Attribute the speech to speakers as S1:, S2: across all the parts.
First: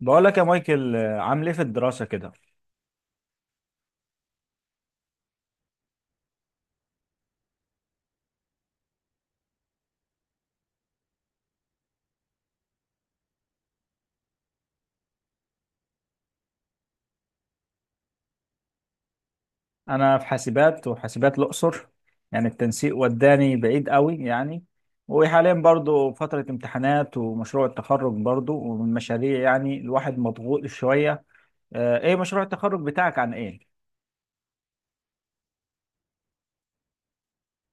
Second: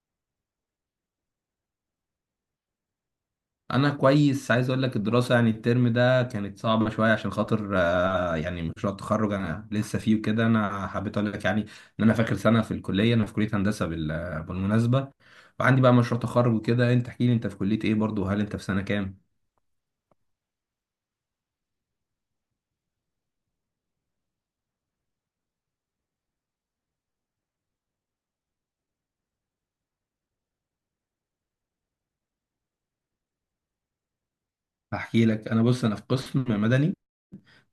S1: بقول لك يا مايكل، عامل ايه في الدراسة كده؟
S2: انا كويس. عايز اقول لك الدراسه يعني الترم ده كانت صعبه شويه عشان خاطر يعني مشروع التخرج انا لسه فيه وكده. انا حبيت اقول لك يعني ان انا فاكر سنه في الكليه. انا في كليه هندسه بالمناسبه، وعندي بقى مشروع تخرج وكده. انت احكي لي، انت في كليه ايه برضو؟ وهل انت في سنه كام؟
S1: أنا في حاسبات، وحاسبات الأقصر يعني التنسيق وداني بعيد قوي يعني. وحاليا برضو فترة امتحانات ومشروع التخرج برضو، ومن مشاريع يعني الواحد مضغوط شوية. ايه مشروع التخرج بتاعك عن ايه؟
S2: هحكي لك. انا بص، انا في قسم مدني.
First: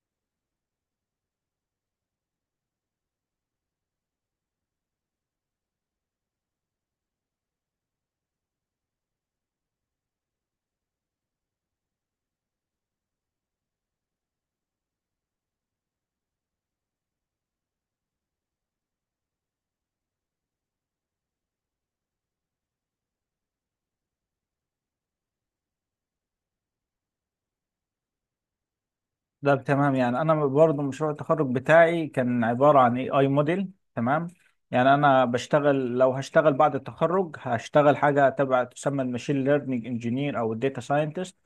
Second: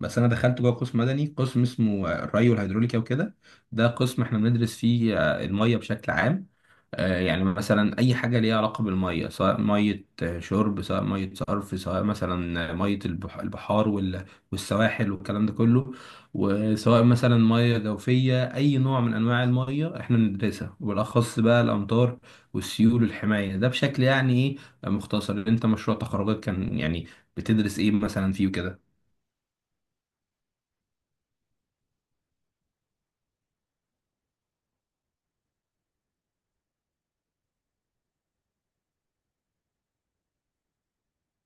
S2: بس انا دخلت جوه قسم مدني، قسم اسمه الري والهيدروليكا وكده. ده قسم احنا بندرس فيه الميه بشكل عام. يعني مثلا اي حاجه ليها علاقه بالميه، سواء ميه شرب، سواء ميه صرف، سواء مثلا ميه البحار والسواحل والكلام ده كله. وسواء مثلا ميه جوفيه، اي نوع من انواع الميه احنا بندرسها، وبالاخص بقى الامطار والسيول والحمايه. ده بشكل يعني ايه، مختصر. انت مشروع تخرجك كان يعني بتدرس ايه مثلا فيه وكده؟
S1: ده تمام. يعني أنا برضو مشروع التخرج بتاعي كان عبارة عن اي اي موديل، تمام. يعني أنا بشتغل، لو هشتغل بعد التخرج هشتغل حاجة تبع تسمى الماشين ليرنينج انجينير أو الداتا ساينتست.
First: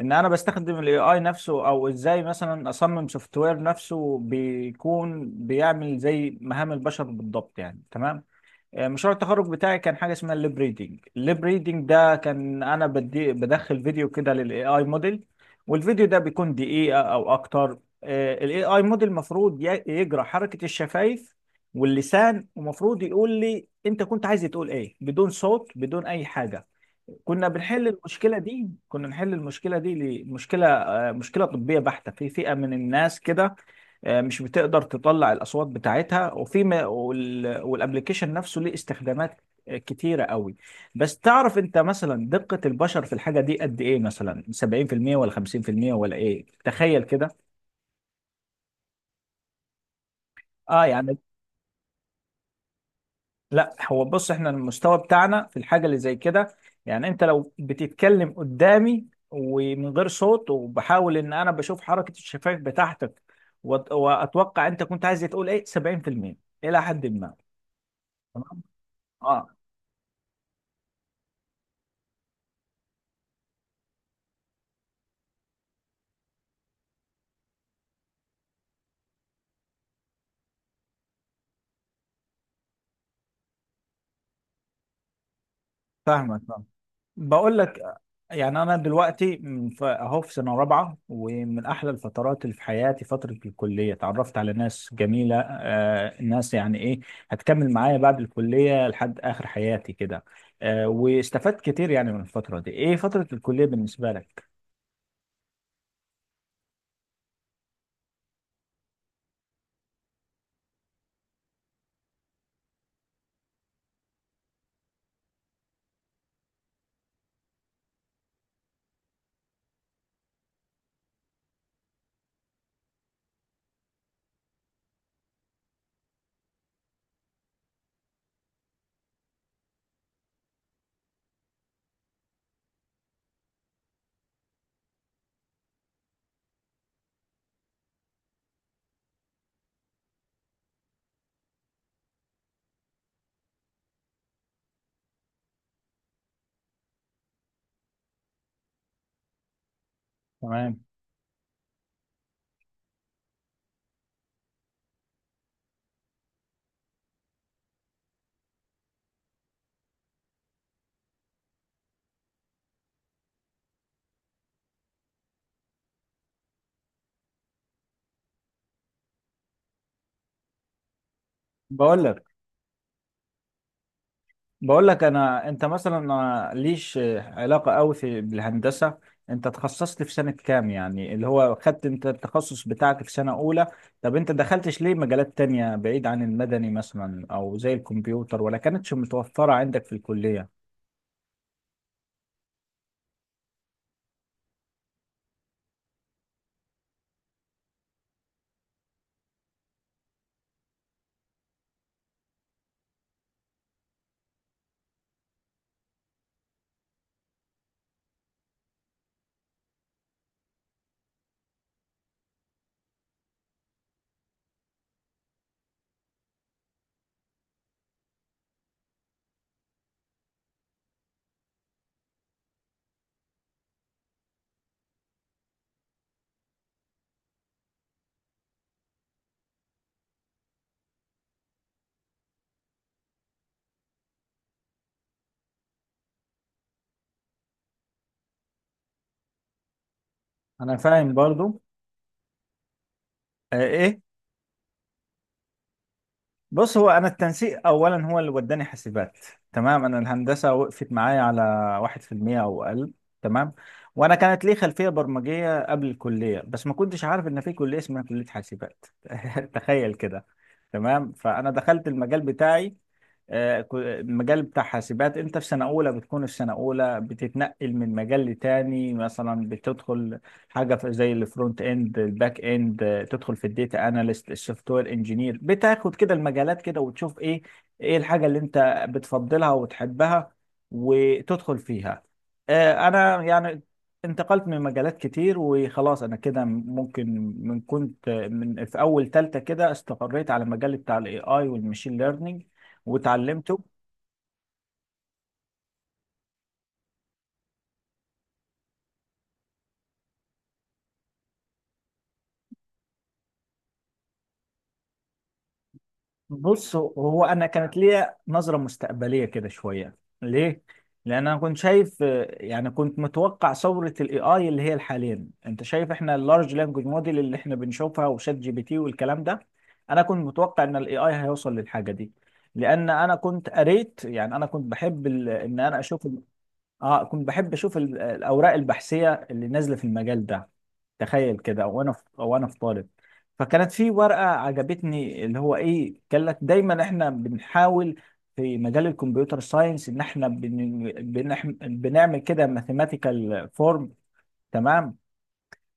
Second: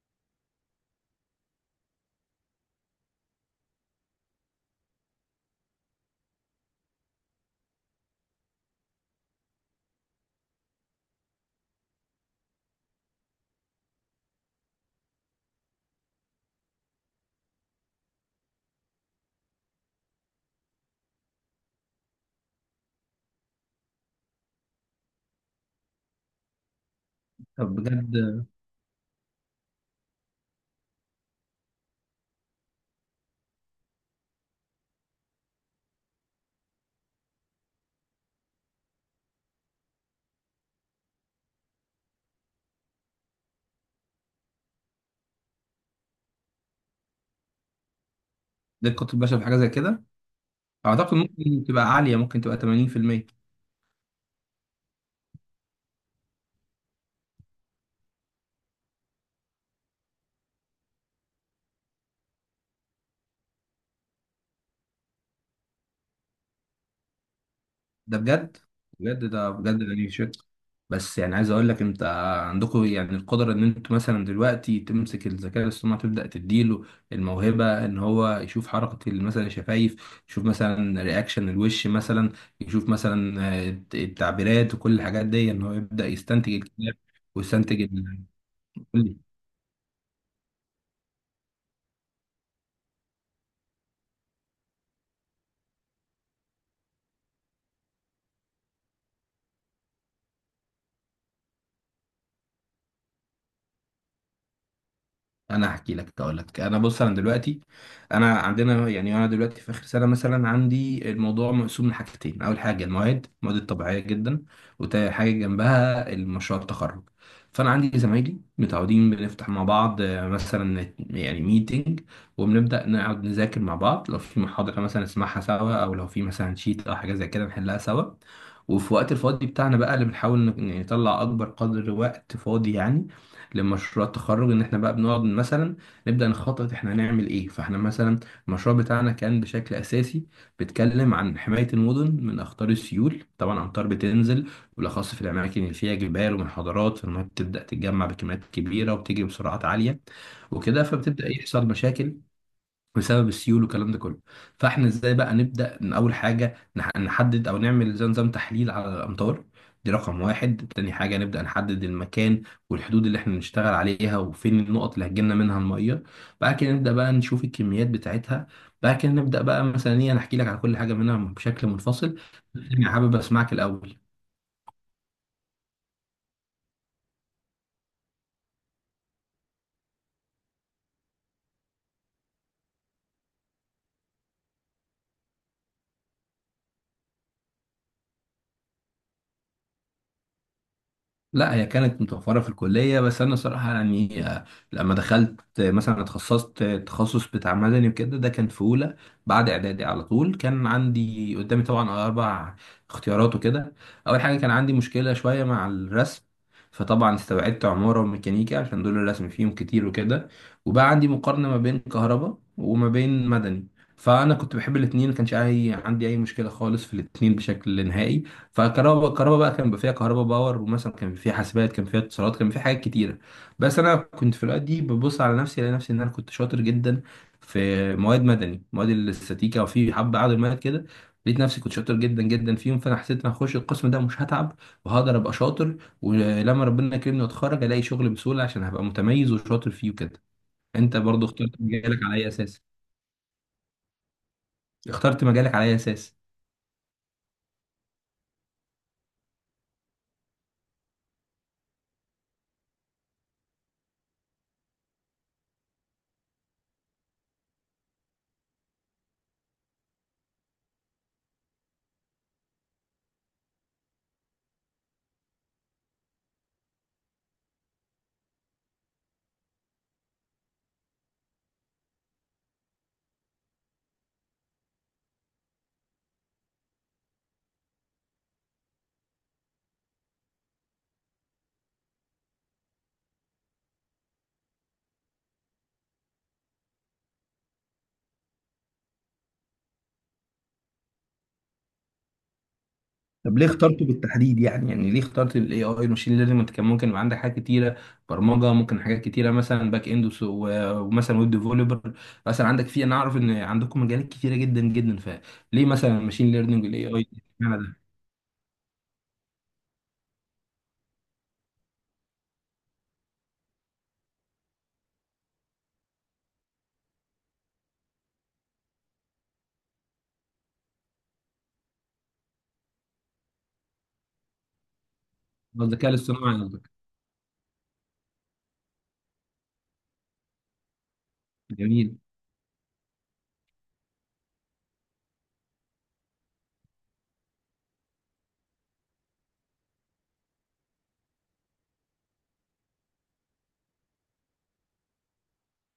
S1: ان انا بستخدم الاي اي نفسه، او ازاي مثلا اصمم سوفت وير نفسه بيكون بيعمل زي مهام البشر بالضبط يعني، تمام. مشروع التخرج بتاعي كان حاجه اسمها الليب ريدنج. الليب ريدنج ده كان انا بدي بدخل فيديو كده للاي اي موديل، والفيديو ده بيكون دقيقه او اكتر. الاي اي موديل المفروض يجرى حركه الشفايف واللسان، ومفروض يقول لي انت كنت عايز تقول ايه بدون صوت، بدون اي حاجه. كنا
S2: طب
S1: بنحل المشكله
S2: بجد؟
S1: دي، كنا نحل المشكله دي ليه؟ مشكله طبيه بحته في فئه من الناس كده. مش بتقدر تطلع الاصوات بتاعتها. وفي ما- وال- والابليكيشن نفسه ليه استخدامات كتيره قوي. بس تعرف انت مثلا دقه البشر في الحاجه دي قد ايه؟ مثلا 70% ولا 50% ولا ايه؟ تخيل كده.
S2: زي القطب البشري في حاجه زي كده؟
S1: اه،
S2: اعتقد
S1: يعني
S2: ممكن تبقى عاليه، ممكن تبقى 80%.
S1: لا، هو بص، احنا المستوى بتاعنا في الحاجة اللي زي كده، يعني انت لو بتتكلم قدامي ومن غير صوت، وبحاول ان انا بشوف حركة الشفايف بتاعتك واتوقع انت كنت عايز تقول ايه، 70% الى حد ما.
S2: ده بجد.
S1: تمام.
S2: بجد
S1: اه،
S2: ده بجد ده نيشت. بس يعني عايز اقول لك انت، عندكم يعني القدره ان انتوا مثلا دلوقتي تمسك الذكاء الاصطناعي تبدا تديله الموهبه ان هو يشوف حركه مثلا الشفايف، يشوف مثلا رياكشن الوش، مثلا يشوف مثلا التعبيرات وكل الحاجات دي، ان هو يبدا
S1: فاهمك،
S2: يستنتج
S1: فاهم.
S2: الكلام
S1: بقول لك،
S2: ويستنتج
S1: يعني انا
S2: قول لي.
S1: دلوقتي اهو في سنه رابعه، ومن احلى الفترات اللي في حياتي فتره الكليه، اتعرفت على ناس جميله، ناس يعني ايه، هتكمل معايا بعد الكليه لحد اخر حياتي كده. واستفدت كتير يعني من الفتره دي. ايه فتره الكليه بالنسبه لك؟
S2: انا هحكي لك. اقول لك، انا بص انا دلوقتي، انا عندنا يعني انا دلوقتي في اخر سنه. مثلا عندي الموضوع مقسوم لحاجتين: اول حاجه المواد، الطبيعيه جدا، وتاني حاجه جنبها المشروع التخرج. فانا عندي زمايلي متعودين بنفتح مع بعض مثلا يعني ميتنج، وبنبدا نقعد نذاكر مع بعض. لو في محاضره مثلا نسمعها سوا، او لو في مثلا شيت او حاجه زي كده نحلها سوا. وفي وقت الفاضي بتاعنا بقى، اللي بنحاول يعني نطلع اكبر قدر وقت فاضي يعني لمشروع التخرج، ان احنا بقى بنقعد مثلا نبدأ نخطط احنا هنعمل ايه. فاحنا مثلا المشروع بتاعنا كان بشكل اساسي بيتكلم عن حماية المدن من اخطار السيول. طبعا امطار بتنزل بالاخص في الاماكن اللي فيها جبال ومنحدرات، فالمية بتبدأ تتجمع بكميات كبيرة وبتجري بسرعات عالية
S1: تمام.
S2: وكده. فبتبدأ يحصل مشاكل بسبب السيول والكلام ده كله. فاحنا ازاي بقى نبدا؟ ان اول حاجه نحدد او نعمل زي نظام تحليل على الامطار، دي رقم واحد. تاني حاجه نبدا نحدد المكان والحدود اللي احنا نشتغل عليها، وفين النقط اللي هتجيلنا منها الميه. بعد كده نبدا بقى نشوف الكميات بتاعتها. بعد كده نبدا بقى مثلا ايه. انا احكي لك على كل حاجه منها بشكل
S1: بقول
S2: منفصل،
S1: لك
S2: بس انا حابب اسمعك الاول.
S1: بقول لك انا، انت مثلا ما ليش علاقه قوي بالهندسه. انت تخصصت في سنه كام؟ يعني اللي هو خدت انت التخصص بتاعك في سنه اولى؟ طب انت دخلتش ليه مجالات تانية بعيد عن المدني، مثلا او زي الكمبيوتر، ولا كانتش متوفره عندك في الكليه؟
S2: لا، هي كانت متوفرة في الكلية، بس أنا صراحة يعني لما دخلت مثلا اتخصصت التخصص بتاع مدني وكده، ده كان في أولى بعد إعدادي على طول. كان عندي قدامي طبعا أربع اختيارات وكده. أول حاجة كان عندي مشكلة شوية مع الرسم، فطبعا استبعدت عمارة وميكانيكا عشان دول الرسم فيهم كتير وكده. وبقى عندي مقارنة ما بين كهرباء وما بين مدني. فأنا كنت بحب الاتنين، ما كانش عندي أي مشكلة خالص في الاتنين بشكل نهائي. فكهرباء بقى كان بيبقى فيها كهرباء باور، ومثلا كان فيها حاسبات، كان فيها اتصالات، كان فيها حاجات كتيره. بس انا كنت في الاوقات دي ببص على نفسي الاقي نفسي ان انا كنت شاطر جدا في مواد مدني، مواد الاستاتيكا، وفي حبه عدد مواد كده لقيت نفسي كنت شاطر جدا جدا فيهم. فانا حسيت ان هخش القسم ده مش هتعب، وهقدر ابقى شاطر، ولما ربنا يكرمني واتخرج الاقي شغل بسهوله عشان هبقى متميز وشاطر فيه وكده.
S1: انا
S2: انت
S1: فاهم
S2: برضو اخترت
S1: برضو.
S2: مجالك على اي اساس؟
S1: آه، ايه؟
S2: اخترت مجالك على اي اساس؟
S1: بص، هو انا التنسيق اولا هو اللي وداني حاسبات، تمام. انا الهندسه وقفت معايا على واحد في المية او اقل، تمام. وانا كانت لي خلفيه برمجيه قبل الكليه، بس ما كنتش عارف ان في كليه اسمها كليه حاسبات. تخيل كده. تمام. فانا دخلت المجال بتاعي. المجال بتاع حاسبات، انت في سنة اولى بتكون في سنة اولى بتتنقل من مجال لتاني. مثلا بتدخل حاجة زي الفرونت اند، الباك اند، تدخل في الديتا اناليست، السوفت وير انجينير. بتاخد كده المجالات كده وتشوف ايه الحاجة اللي انت بتفضلها وتحبها وتدخل فيها. انا يعني انتقلت من مجالات كتير، وخلاص انا كده ممكن من في اول تالتة كده استقريت على مجال بتاع الاي اي والماشين ليرنينج
S2: طب ليه
S1: وتعلمته.
S2: اخترته بالتحديد؟ يعني ليه اخترت الاي اي الماشين ليرنينج؟ انت كان ممكن يبقى عندك حاجات كتيره، برمجه، ممكن حاجات كتيره مثلا باك اند ومثلا ويب ديفلوبر، مثلا عندك في. انا اعرف ان عندكم مجالات كتيره جدا جدا، فليه مثلا الماشين ليرنينج
S1: بص،
S2: والاي اي؟
S1: هو انا
S2: اشمعنى
S1: كانت
S2: ده؟
S1: ليا نظره مستقبليه كده شويه. ليه؟ لان انا كنت شايف، يعني كنت متوقع ثوره الاي اي اللي هي الحاليا انت شايف احنا اللارج لانجوج موديل اللي احنا بنشوفها، وشات جي بي تي، والكلام ده. انا كنت متوقع ان الاي اي هيوصل للحاجه دي، لان انا كنت قريت. يعني انا كنت بحب ان
S2: هو
S1: انا
S2: الذكاء
S1: اشوف،
S2: الاصطناعي قصدك؟
S1: اه كنت بحب اشوف الاوراق البحثيه اللي نازله في المجال ده. تخيل كده،
S2: جميل.
S1: وانا في طالب. فكانت في ورقه عجبتني، اللي هو ايه، قال لك دايما احنا بنحاول في مجال الكمبيوتر ساينس ان احنا بنعمل كده ماثيماتيكال فورم، تمام.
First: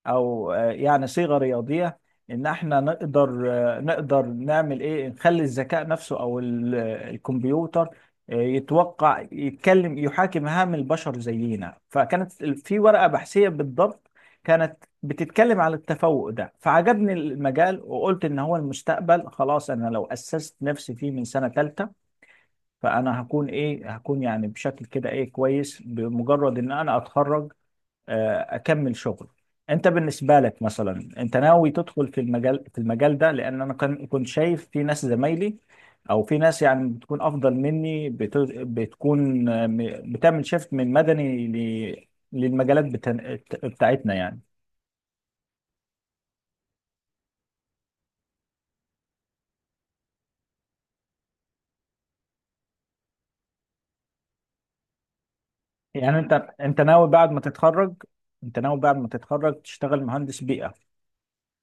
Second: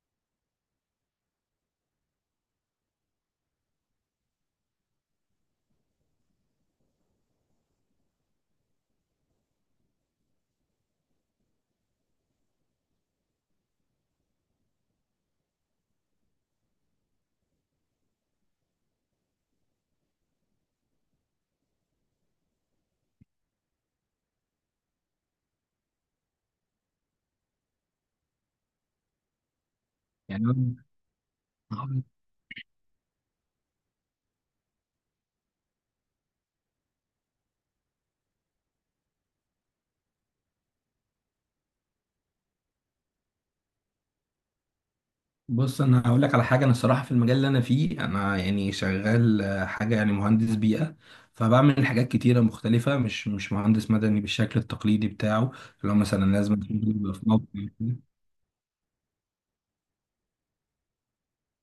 S1: او يعني صيغه رياضيه، ان احنا نقدر نعمل ايه، نخلي الذكاء نفسه او الكمبيوتر يتوقع، يتكلم، يحاكي مهام البشر زينا. فكانت في ورقه بحثيه بالضبط كانت بتتكلم على التفوق ده، فعجبني المجال وقلت ان هو المستقبل. خلاص، انا لو اسست نفسي فيه من سنه ثالثه فانا هكون يعني بشكل كده ايه، كويس بمجرد ان انا اتخرج اكمل شغل. انت بالنسبه لك
S2: يعني
S1: مثلا انت ناوي تدخل في المجال ده؟ لان انا كنت شايف في ناس زمايلي، او في ناس يعني بتكون افضل مني، بتكون، بتعمل شيفت من مدني ل- للمجالات بتاعتنا يعني.
S2: بص انا هقول لك على حاجه، انا الصراحه في المجال اللي انا فيه انا يعني شغال حاجه يعني مهندس بيئه. فبعمل حاجات كتيره مختلفه، مش مهندس مدني بالشكل التقليدي بتاعه، اللي هو
S1: يعني
S2: مثلا
S1: انت
S2: لازم
S1: انت ناوي
S2: يبقى في
S1: بعد ما
S2: موقع.
S1: تتخرج انت ناوي بعد ما تتخرج تشتغل مهندس بيئه،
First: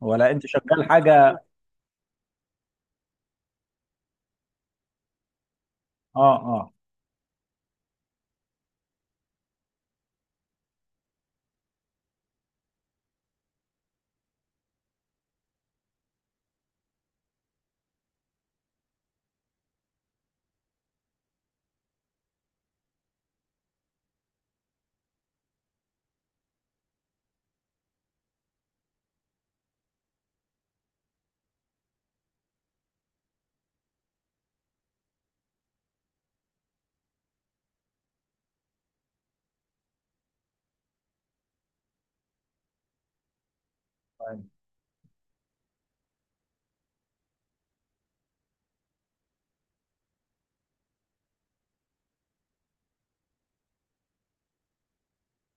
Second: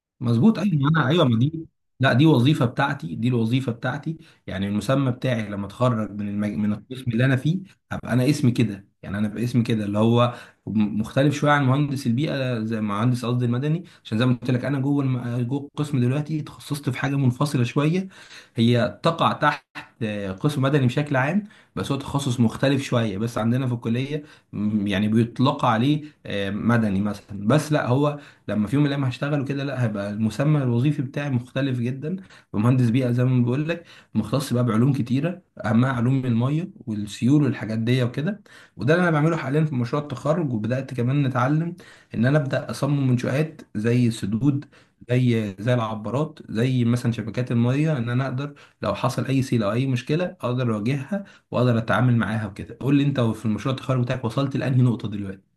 S1: ولا انت
S2: مظبوط، ايوه.
S1: شغال
S2: ما انا ايوه، ما
S1: حاجه؟
S2: دي لا دي وظيفه بتاعتي، دي الوظيفه بتاعتي. يعني المسمى بتاعي لما اتخرج من
S1: اه،
S2: من القسم اللي انا فيه هبقى انا اسمي كده. يعني انا باسمي كده اللي هو مختلف شويه عن مهندس البيئه، زي مهندس قصدي المدني. عشان زي ما قلت لك انا جوه جوه القسم دلوقتي تخصصت في حاجه منفصله شويه، هي تقع تحت قسم مدني بشكل عام، بس هو تخصص مختلف شويه. بس عندنا في الكليه يعني بيطلق عليه مدني مثلا، بس لا هو لما في يوم من الايام هشتغل وكده لا هيبقى المسمى الوظيفي بتاعي مختلف جدا. ومهندس بيئه، زي ما بقول لك، مختص بقى بعلوم كتيره، اهمها علوم الميه والسيول والحاجات دي وكده. وده اللي انا بعمله حاليا في مشروع التخرج. وبدات كمان نتعلم ان انا ابدا اصمم منشآت زي
S1: اه.
S2: السدود، زي العبارات، زي مثلا شبكات الميه، ان انا اقدر لو حصل اي سيل او اي مشكله اقدر اواجهها واقدر اتعامل معاها وكده. قول لي انت، في المشروع التخرج بتاعك وصلت لانهي نقطه دلوقتي؟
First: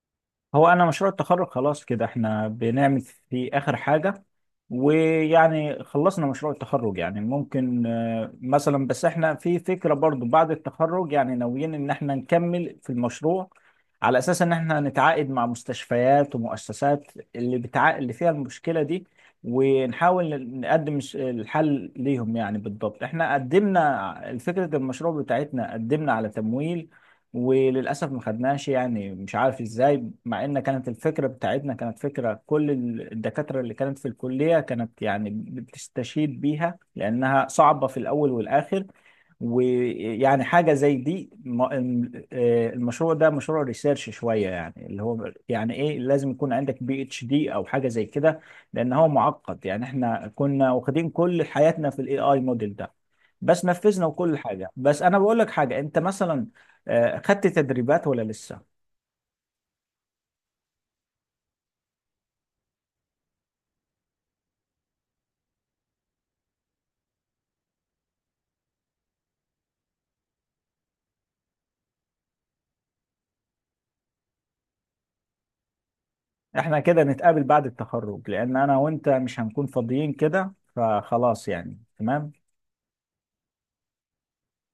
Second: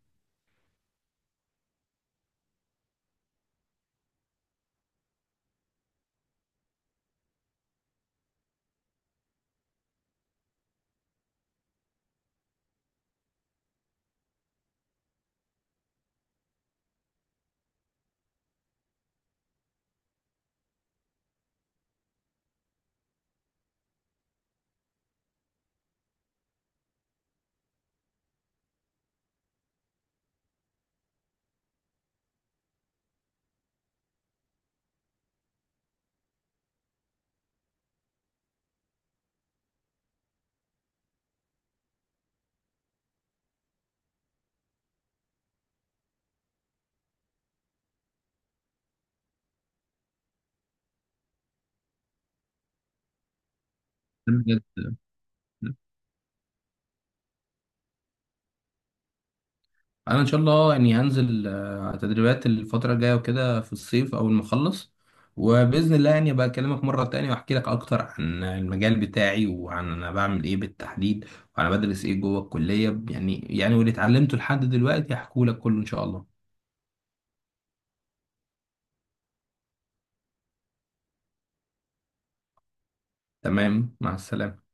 S1: هو انا مشروع التخرج خلاص كده احنا بنعمل في اخر حاجة، ويعني خلصنا مشروع التخرج. يعني ممكن مثلا، بس احنا في فكرة برضو بعد التخرج يعني، ناويين ان احنا نكمل في المشروع على اساس ان احنا نتعاقد مع مستشفيات ومؤسسات اللي اللي فيها المشكلة دي، ونحاول نقدم الحل ليهم. يعني بالضبط احنا قدمنا فكرة المشروع بتاعتنا، قدمنا على تمويل وللاسف ما خدناش، يعني مش عارف ازاي، مع ان كانت الفكره بتاعتنا كانت فكره كل الدكاتره اللي كانت في الكليه كانت يعني بتستشهد بيها، لانها صعبه في الاول والاخر. ويعني حاجه زي دي، المشروع ده مشروع ريسيرش شويه، يعني اللي هو يعني ايه، لازم يكون عندك بي اتش دي او حاجه زي كده، لان هو معقد. يعني احنا كنا واخدين كل حياتنا في الاي اي موديل ده، بس نفذنا وكل حاجه.
S2: بجد؟
S1: بس انا بقول لك حاجه، انت مثلا خدت تدريبات ولا لسه؟
S2: انا ان شاء الله يعني هنزل تدريبات الفتره الجايه وكده في الصيف اول ما اخلص. وباذن الله يعني ابقى اكلمك مره تانية واحكي لك اكتر عن المجال بتاعي وعن انا بعمل ايه بالتحديد وانا بدرس ايه جوه الكليه. يعني واللي اتعلمته لحد دلوقتي هحكوا لك كله ان شاء الله.
S1: احنا كده نتقابل بعد التخرج، لان انا وانت مش هنكون فاضيين كده، فخلاص يعني، تمام.
S2: تمام، مع السلامه.